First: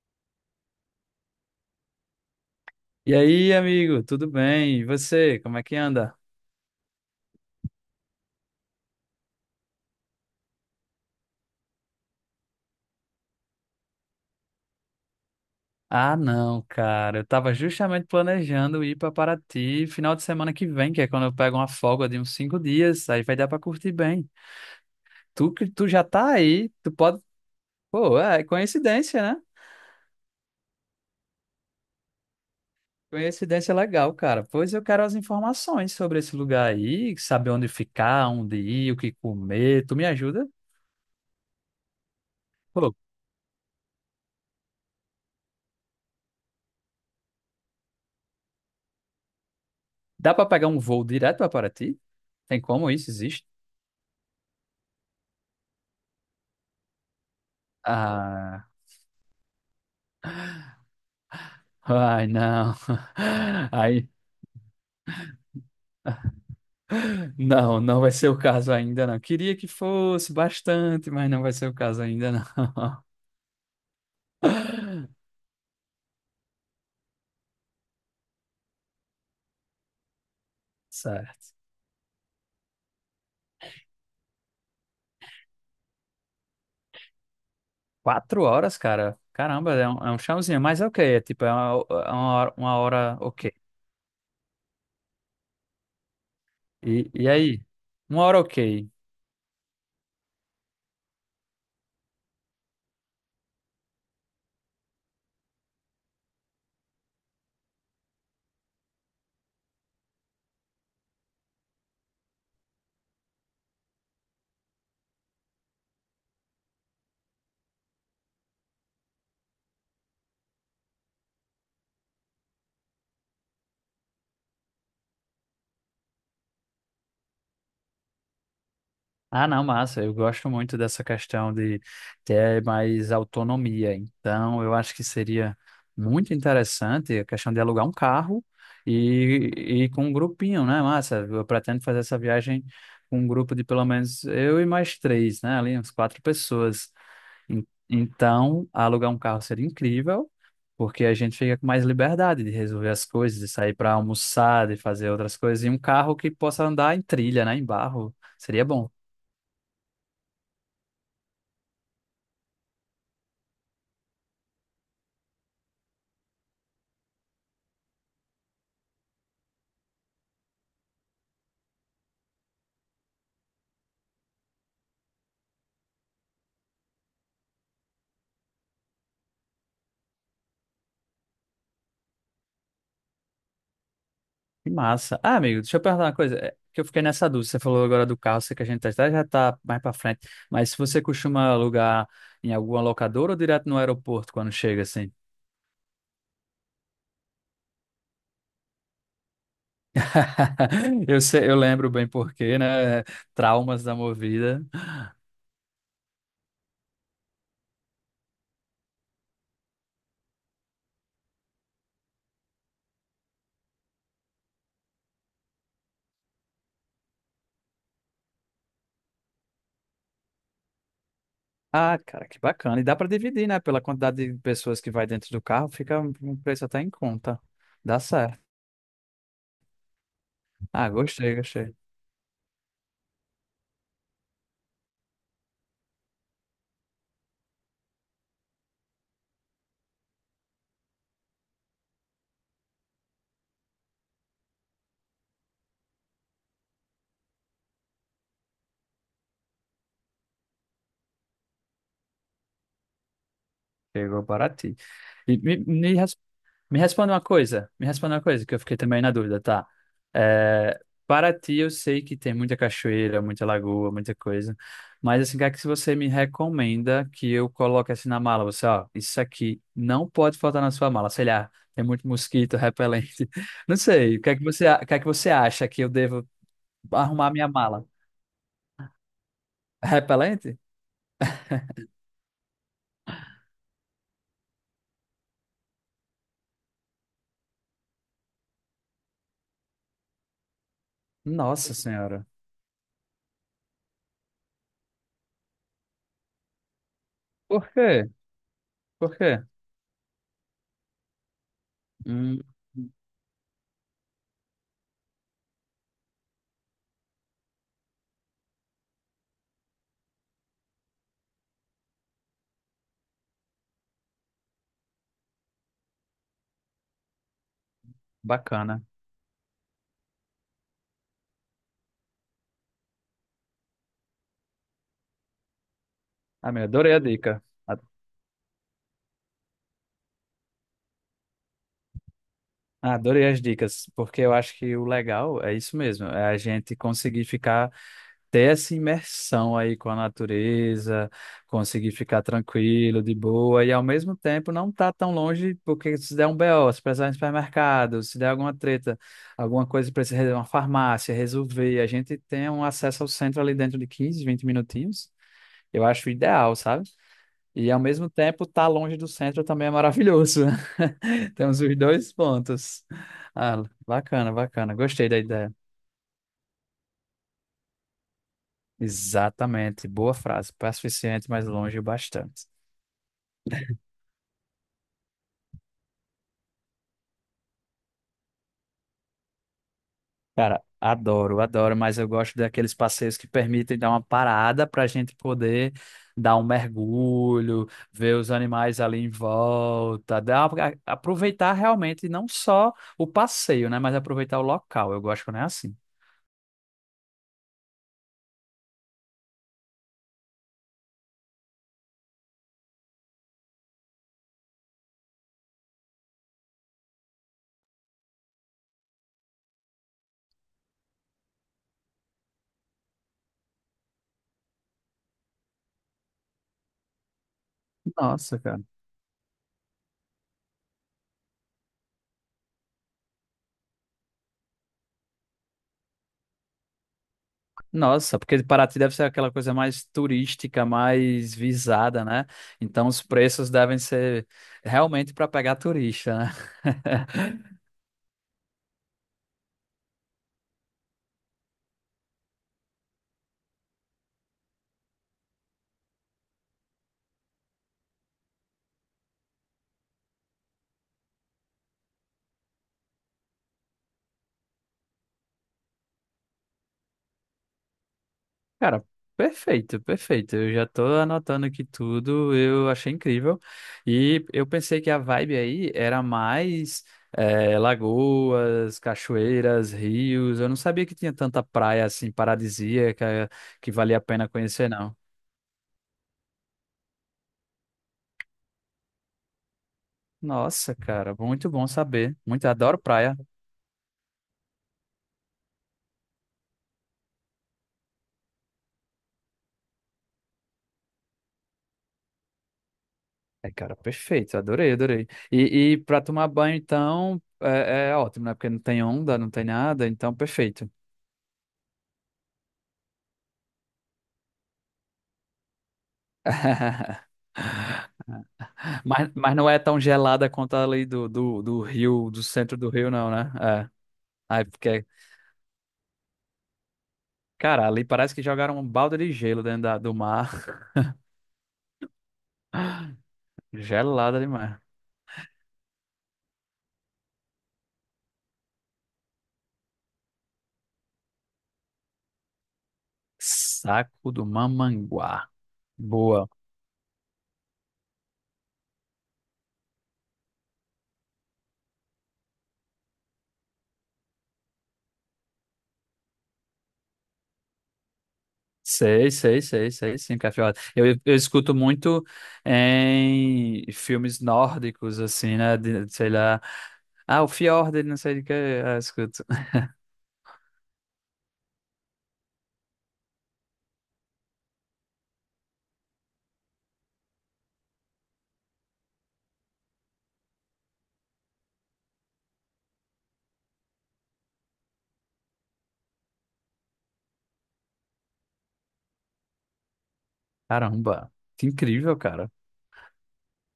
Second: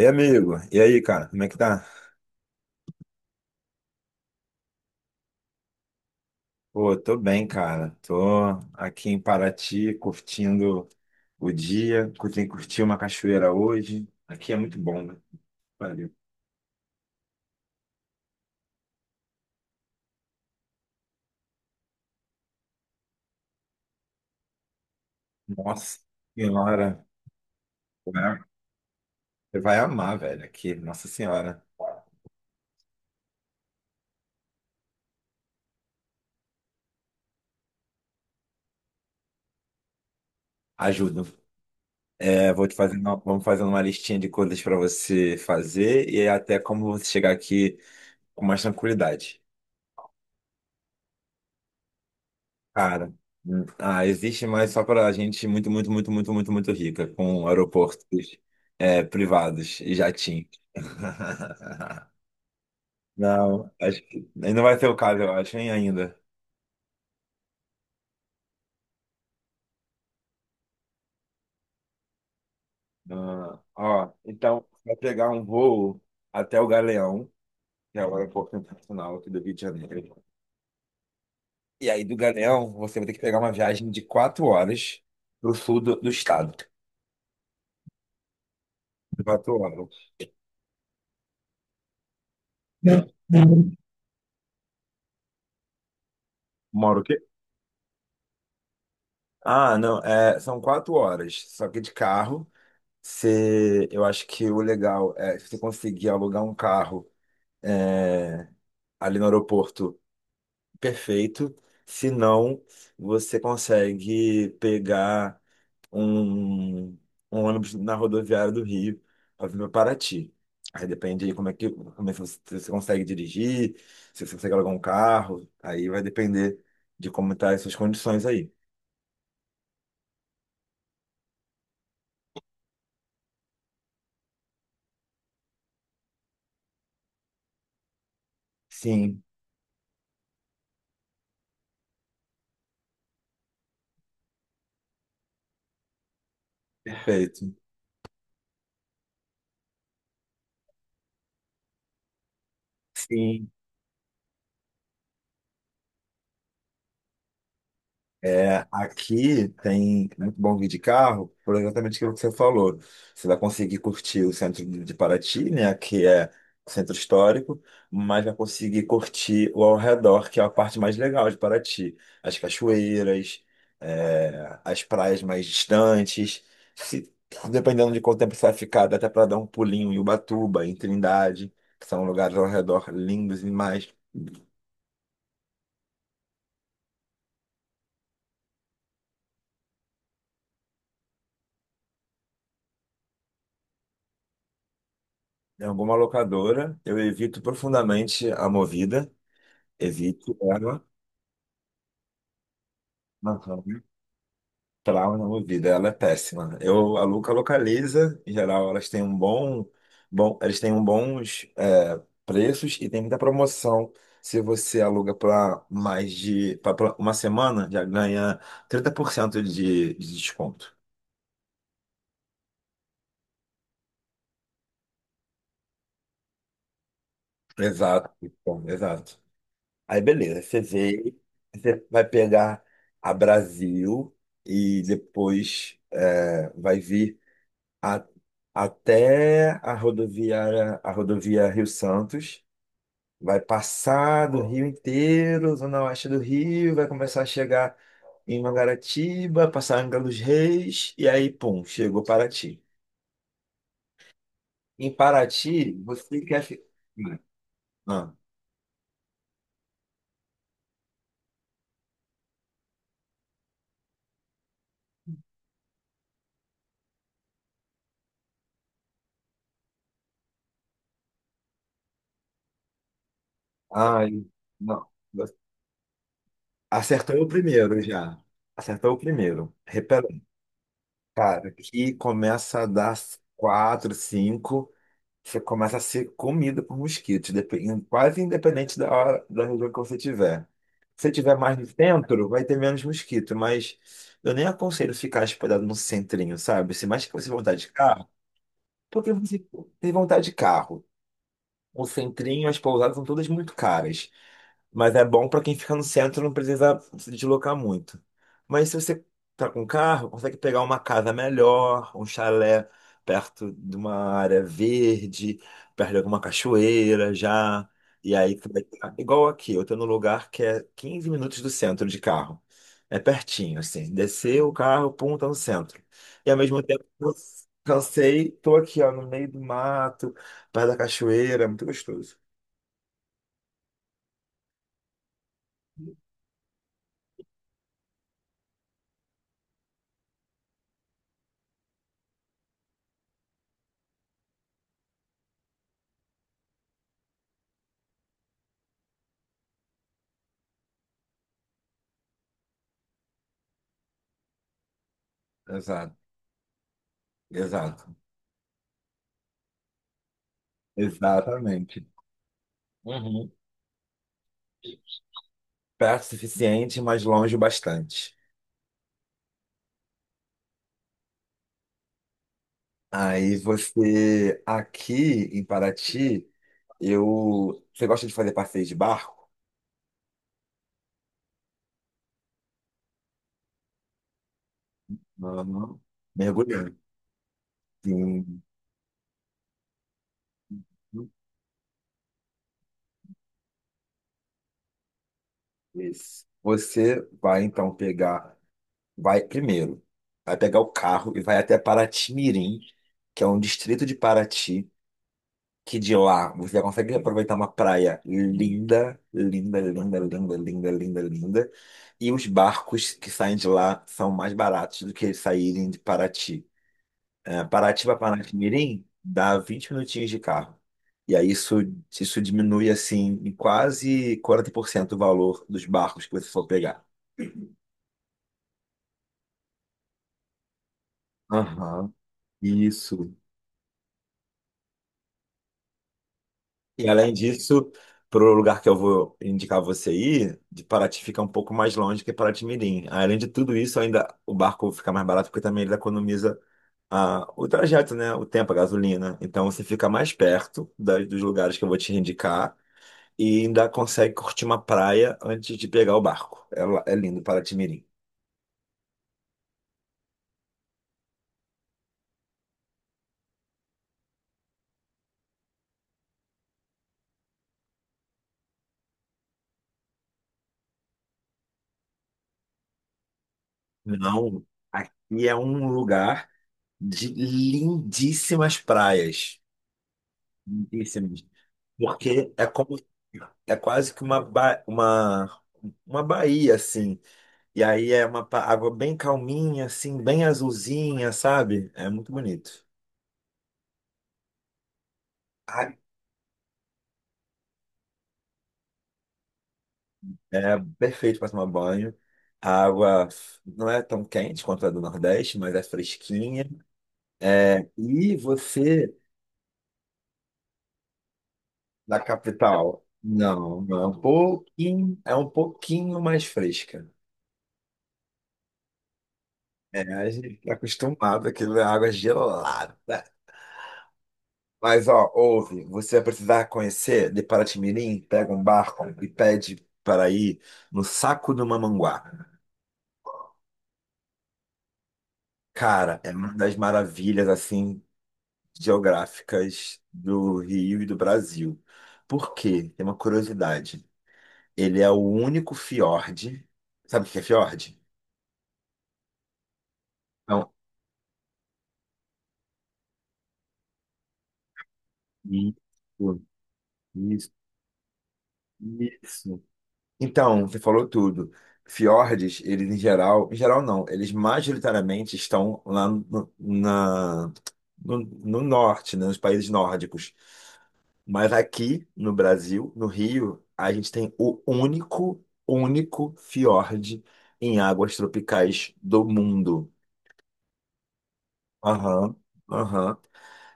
E amigo, e aí, cara, como é que tá? E aí, amigo, tudo bem? E você, como é que anda? Pô, tô bem, cara. Tô aqui em Paraty, curtindo o dia, curti uma cachoeira hoje. Aqui é muito bom, né? Valeu. Ah, não, cara, eu tava justamente planejando ir pra Paraty final de semana que vem, que é quando eu pego uma folga de uns 5 dias, aí vai dar pra curtir bem. Tu que tu Nossa já tá aí, tu senhora, pode. Pô, né? é coincidência, né? Você vai amar, velho, aqui. Nossa senhora, Coincidência legal, cara. Pois eu quero as informações sobre esse lugar aí, saber onde ficar, onde ir, o que comer. Tu me ajuda? ajuda. É, vou te Pô, fazer vamos fazendo uma listinha de coisas pra você fazer e até como você chegar aqui com mais tranquilidade. dá pra pegar um voo direto pra Paraty? Tem como isso? Cara, Existe? Existe, mas só para gente muito, muito, muito, muito, muito, muito rica, com aeroportos Ah. Privados e jatinho. Ai, não. Não, acho Aí, que não vai ser o caso, eu acho, hein, ainda. não, não vai ser o caso ainda, não. Queria que fosse bastante, mas não vai ser o caso ainda, não. Ah, ó, então, vai pegar um voo até o Galeão, que é o aeroporto internacional aqui do Rio de Janeiro. Certo. E aí, do Galeão, você vai ter que pegar uma viagem de quatro horas para o sul do estado. 4 horas, cara. Quatro Caramba, horas. é um chãozinho, mas é ok. É tipo, é uma hora, uma hora ok. Moro E aí? Uma hora ok. Ah, não, são quatro horas, só que de carro. Se, Eu acho que o legal é se você conseguir alugar um carro, é, ali no aeroporto, perfeito. Se não, você consegue pegar um, um ônibus na rodoviária do Rio para vir para Paraty. Aí depende de como é que você, se você consegue dirigir, se você consegue alugar um carro, aí vai depender de como tá as suas condições aí. Ah, não, massa. Eu gosto muito dessa questão de ter mais autonomia. Então, eu acho que seria muito interessante a questão de alugar um carro Sim, e com um grupinho, né, massa? Eu pretendo fazer essa viagem com um grupo de pelo menos eu e mais três, né? Ali, uns quatro pessoas. perfeito. Então, alugar um carro seria incrível, porque a gente fica com mais liberdade de resolver as coisas, de Sim. sair para almoçar, de fazer outras coisas, e um carro que possa andar em trilha, né, em barro. Seria É, bom. aqui tem muito bom guia de carro, por exatamente aquilo que você falou. Você vai conseguir curtir o centro de Paraty, né, que é centro histórico, mas vai conseguir curtir o ao redor, que é a parte mais legal de Paraty. As cachoeiras, as praias mais distantes. Se, Dependendo de quanto tempo você vai ficar, dá até para dar um pulinho em Ubatuba, em Trindade, que são lugares ao redor lindos demais. Que massa. Ah, amigo, deixa eu perguntar uma coisa. Que eu fiquei nessa dúvida. Você falou agora do carro, sei que a gente até já tá mais pra frente. Mas se você costuma alugar em alguma locadora ou direto no aeroporto quando chega, assim? Em alguma locadora, eu evito profundamente a Movida. Evite ela, Eu sei, eu lembro bem porque, né? aham, Traumas da movida. trauma na vida, ela é péssima. Eu, a Luca localiza, em geral elas têm um eles têm um bons preços e tem muita promoção. Se você aluga para mais de pra uma semana, já ganha 30% de desconto. Ah, cara, que bacana. E dá pra dividir, né? Pela quantidade de pessoas que vai dentro do carro, fica um preço até em conta. Dá Exato, certo. bom, exato. Aí beleza, você Ah, vê, gostei, gostei. você vai pegar a Brasil e depois vai vir. a- até a rodovia Rio Santos, vai passar do Rio inteiro, zona oeste do Rio, vai começar a chegar em Mangaratiba, passar em Angra dos Reis, e aí, pum, chegou Paraty. Chegou para ti. Em E me, Paraty, me você quer ficar. Me responde uma coisa, me Ah, responde uma coisa que eu fiquei também na dúvida, tá? É, Paraty eu sei que tem muita cachoeira, muita lagoa, muita coisa, mas assim, o que é que você me recomenda que eu coloque assim na mala? Você, ó, isso aqui não pode faltar na sua mala, sei lá, tem muito mosquito, repelente, não sei, ai, o não. que é que você acha que eu devo Acertou o arrumar minha primeiro mala? já. Acertou o primeiro. Repelente. Repelente? Cara, que começa a dar quatro, cinco. Você começa a ser comida por mosquitos, quase independente da hora, da região que você tiver. Se você tiver mais no Nossa Senhora. centro, vai ter menos mosquito, mas eu nem aconselho ficar hospedado no centrinho, sabe? Se mais que você vontade Por de carro, quê? porque Por você quê? tem vontade de carro. O Hum, centrinho, as pousadas são todas muito caras. Mas é bom para quem fica no centro, não precisa se deslocar muito. Mas se você tá com carro, consegue pegar uma casa melhor, um chalé perto de uma área verde, perto de alguma cachoeira já. E aí tu vai Bacana. tá igual aqui, eu tô num lugar que é 15 minutos do centro de carro. É pertinho, assim. Descer o carro, pum, tá no centro. E ao mesmo Amigo, tempo, adorei a eu dica. cansei, tô aqui, ó, no meio do mato, perto da cachoeira, é muito gostoso. Ah, adorei as dicas, porque eu acho que o legal é isso mesmo, é a gente conseguir ficar, ter essa imersão aí com a natureza, conseguir ficar tranquilo, de boa, e ao mesmo tempo não tá tão longe, porque se der um BO, se precisar ir no supermercado, se der alguma treta, alguma coisa precisa resolver uma farmácia, resolver, a gente tem um acesso ao centro ali dentro de 15, 20 minutinhos, eu Exato, acho ideal, sabe? E ao exato, mesmo tempo, estar longe do centro também é maravilhoso. Temos os exatamente. dois pontos. Uhum. Ah, bacana, bacana. Gostei da ideia. Perto o suficiente, mas longe o bastante. Exatamente. Boa frase. Passo suficiente, mas longe o bastante. Aí você, aqui em Paraty, eu. Você gosta de fazer passeio de barco? Cara, adoro, adoro, mas eu gosto daqueles passeios que permitem dar uma parada para a gente Não, poder não. dar um Mergulhando. mergulho, ver os Sim. animais ali em volta, aproveitar realmente não só o passeio, né, mas aproveitar o local. Eu gosto quando é assim. Isso. Você vai então pegar, vai primeiro, vai pegar o carro e vai até Paraty-Mirim, que é um distrito de Paraty, que de lá você já consegue aproveitar uma praia linda, linda, linda, linda, linda, linda, linda. E os barcos que saem de lá são mais baratos do que eles saírem de Paraty. É, Paraty para Nossa, cara. Paraty-Mirim dá 20 minutinhos de carro. E aí isso diminui assim em quase 40% o valor dos barcos que você for pegar. Nossa, porque Paraty deve ser aquela coisa mais turística, mais Aham, visada, né? Então os isso. preços devem ser realmente para pegar turista, né? E além disso, para o lugar que eu vou indicar você ir, de Paraty fica um pouco mais longe que Paraty-Mirim. Além de tudo isso, ainda o barco fica mais barato porque também ele economiza o trajeto, né? O tempo, a gasolina. Então você fica mais perto dos lugares que eu vou te indicar e ainda consegue curtir uma praia antes de pegar o barco. É lindo Paraty-Mirim. Cara, perfeito, perfeito. Eu já tô anotando aqui tudo, eu achei incrível. E eu pensei que a vibe aí era mais lagoas, cachoeiras, rios. Eu não sabia que tinha tanta praia assim paradisíaca que valia a pena Não, conhecer, não. aqui é um lugar de lindíssimas praias. Nossa, cara, Muitíssimos. muito bom saber. Porque Muito é como adoro praia. é quase que uma baía, assim. E aí é água bem calminha, assim, bem azulzinha, sabe? É muito bonito. É, cara, perfeito. Adorei, adorei. E, A- e para tomar banho, então, é ótimo, né? Porque não tem onda, não tem nada, então, É perfeito. perfeito para tomar banho. A água não é tão quente quanto a do Nordeste, mas é fresquinha. É, e você, Mas não é tão gelada quanto ali do da rio, do centro do capital? rio, não, né? Não, É. não, é um Aí, porque, pouquinho mais fresca. cara, ali parece que jogaram um balde de gelo dentro É, do a gente está mar. acostumado, aquilo é água gelada. Gelada demais. Mas, ó, ouve, você vai precisar conhecer de Paraty-Mirim, pega um barco e pede para ir no Saco do Mamanguá. Saco do Mamanguá. Cara, é Boa. uma das maravilhas, assim, geográficas do Rio e do Brasil. Por quê? Tem uma curiosidade. Ele é o único fiord. Sabe o que é fiord? Sei, sei, sei, sei, sim, Não. Cafiola. Eu escuto muito em filmes nórdicos, assim, né? Sei Isso, lá. Ah, o isso, Fjord, ele não sei de que. Ah, escuto. isso. Então, você falou tudo. Fiordes, eles em geral não, eles majoritariamente estão lá no, na, no, no norte, né, nos países nórdicos. Mas aqui no Brasil, no Rio, a gente tem o único, único fiord em águas tropicais do mundo. Caramba, que incrível, Aham, cara. aham.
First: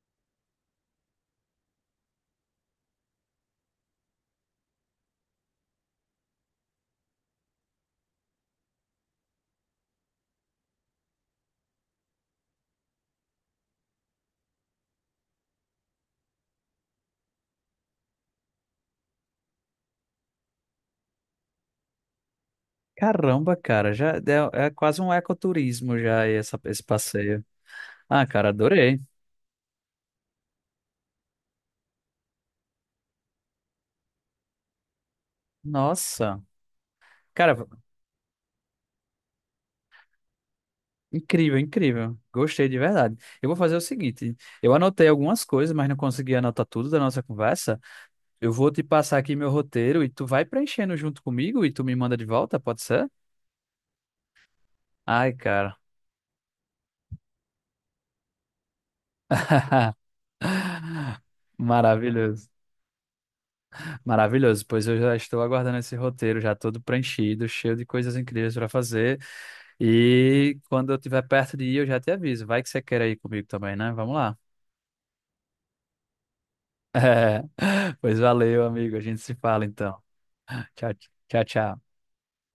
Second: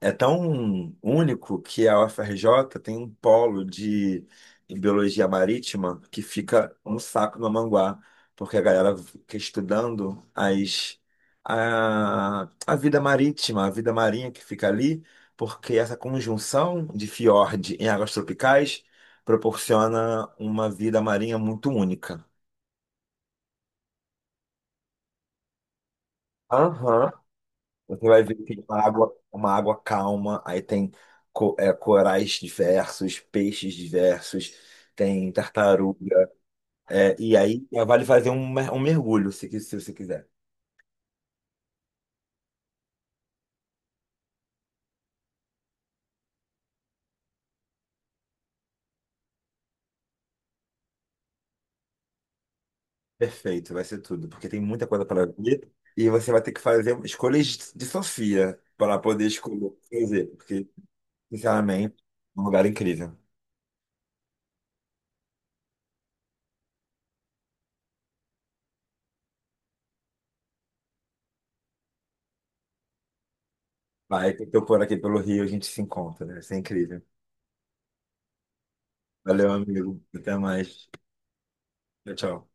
É tão único que a UFRJ tem um polo de em biologia marítima que fica um saco no Manguá, porque a galera fica estudando a vida marítima, a vida marinha que fica ali, porque essa conjunção de fiord em águas tropicais proporciona uma vida marinha muito única. Caramba, cara, já é quase um ecoturismo já esse Aham. passeio. Você vai Ah, ver que cara, tem uma adorei. água, uma água calma, aí tem corais diversos, peixes diversos, tem tartaruga. Nossa, É, e cara, aí vale fazer um mergulho, se você quiser. incrível, incrível. Gostei de verdade. Eu vou fazer o seguinte, eu anotei algumas coisas, mas não consegui anotar tudo da nossa conversa. Eu vou te passar aqui meu roteiro e tu vai preenchendo junto comigo e tu me manda de volta, pode ser? Perfeito, vai ser tudo, porque tem muita coisa para Ai, ver. cara. E você vai ter que fazer escolhas de Sofia para poder escolher o que fazer, porque, sinceramente, é um Maravilhoso. lugar incrível. Maravilhoso, pois eu já estou aguardando esse roteiro já todo preenchido, cheio de coisas incríveis para fazer. E quando eu estiver perto de ir, eu já te aviso. Vai que você quer ir comigo também, né? Vamos Vai lá. que eu tô por aqui pelo Rio, a gente se encontra, né? Isso é incrível. É. Pois valeu, amigo. A gente se Valeu, fala amigo. então. Até mais. Tchau, tchau, tchau. Tchau, tchau.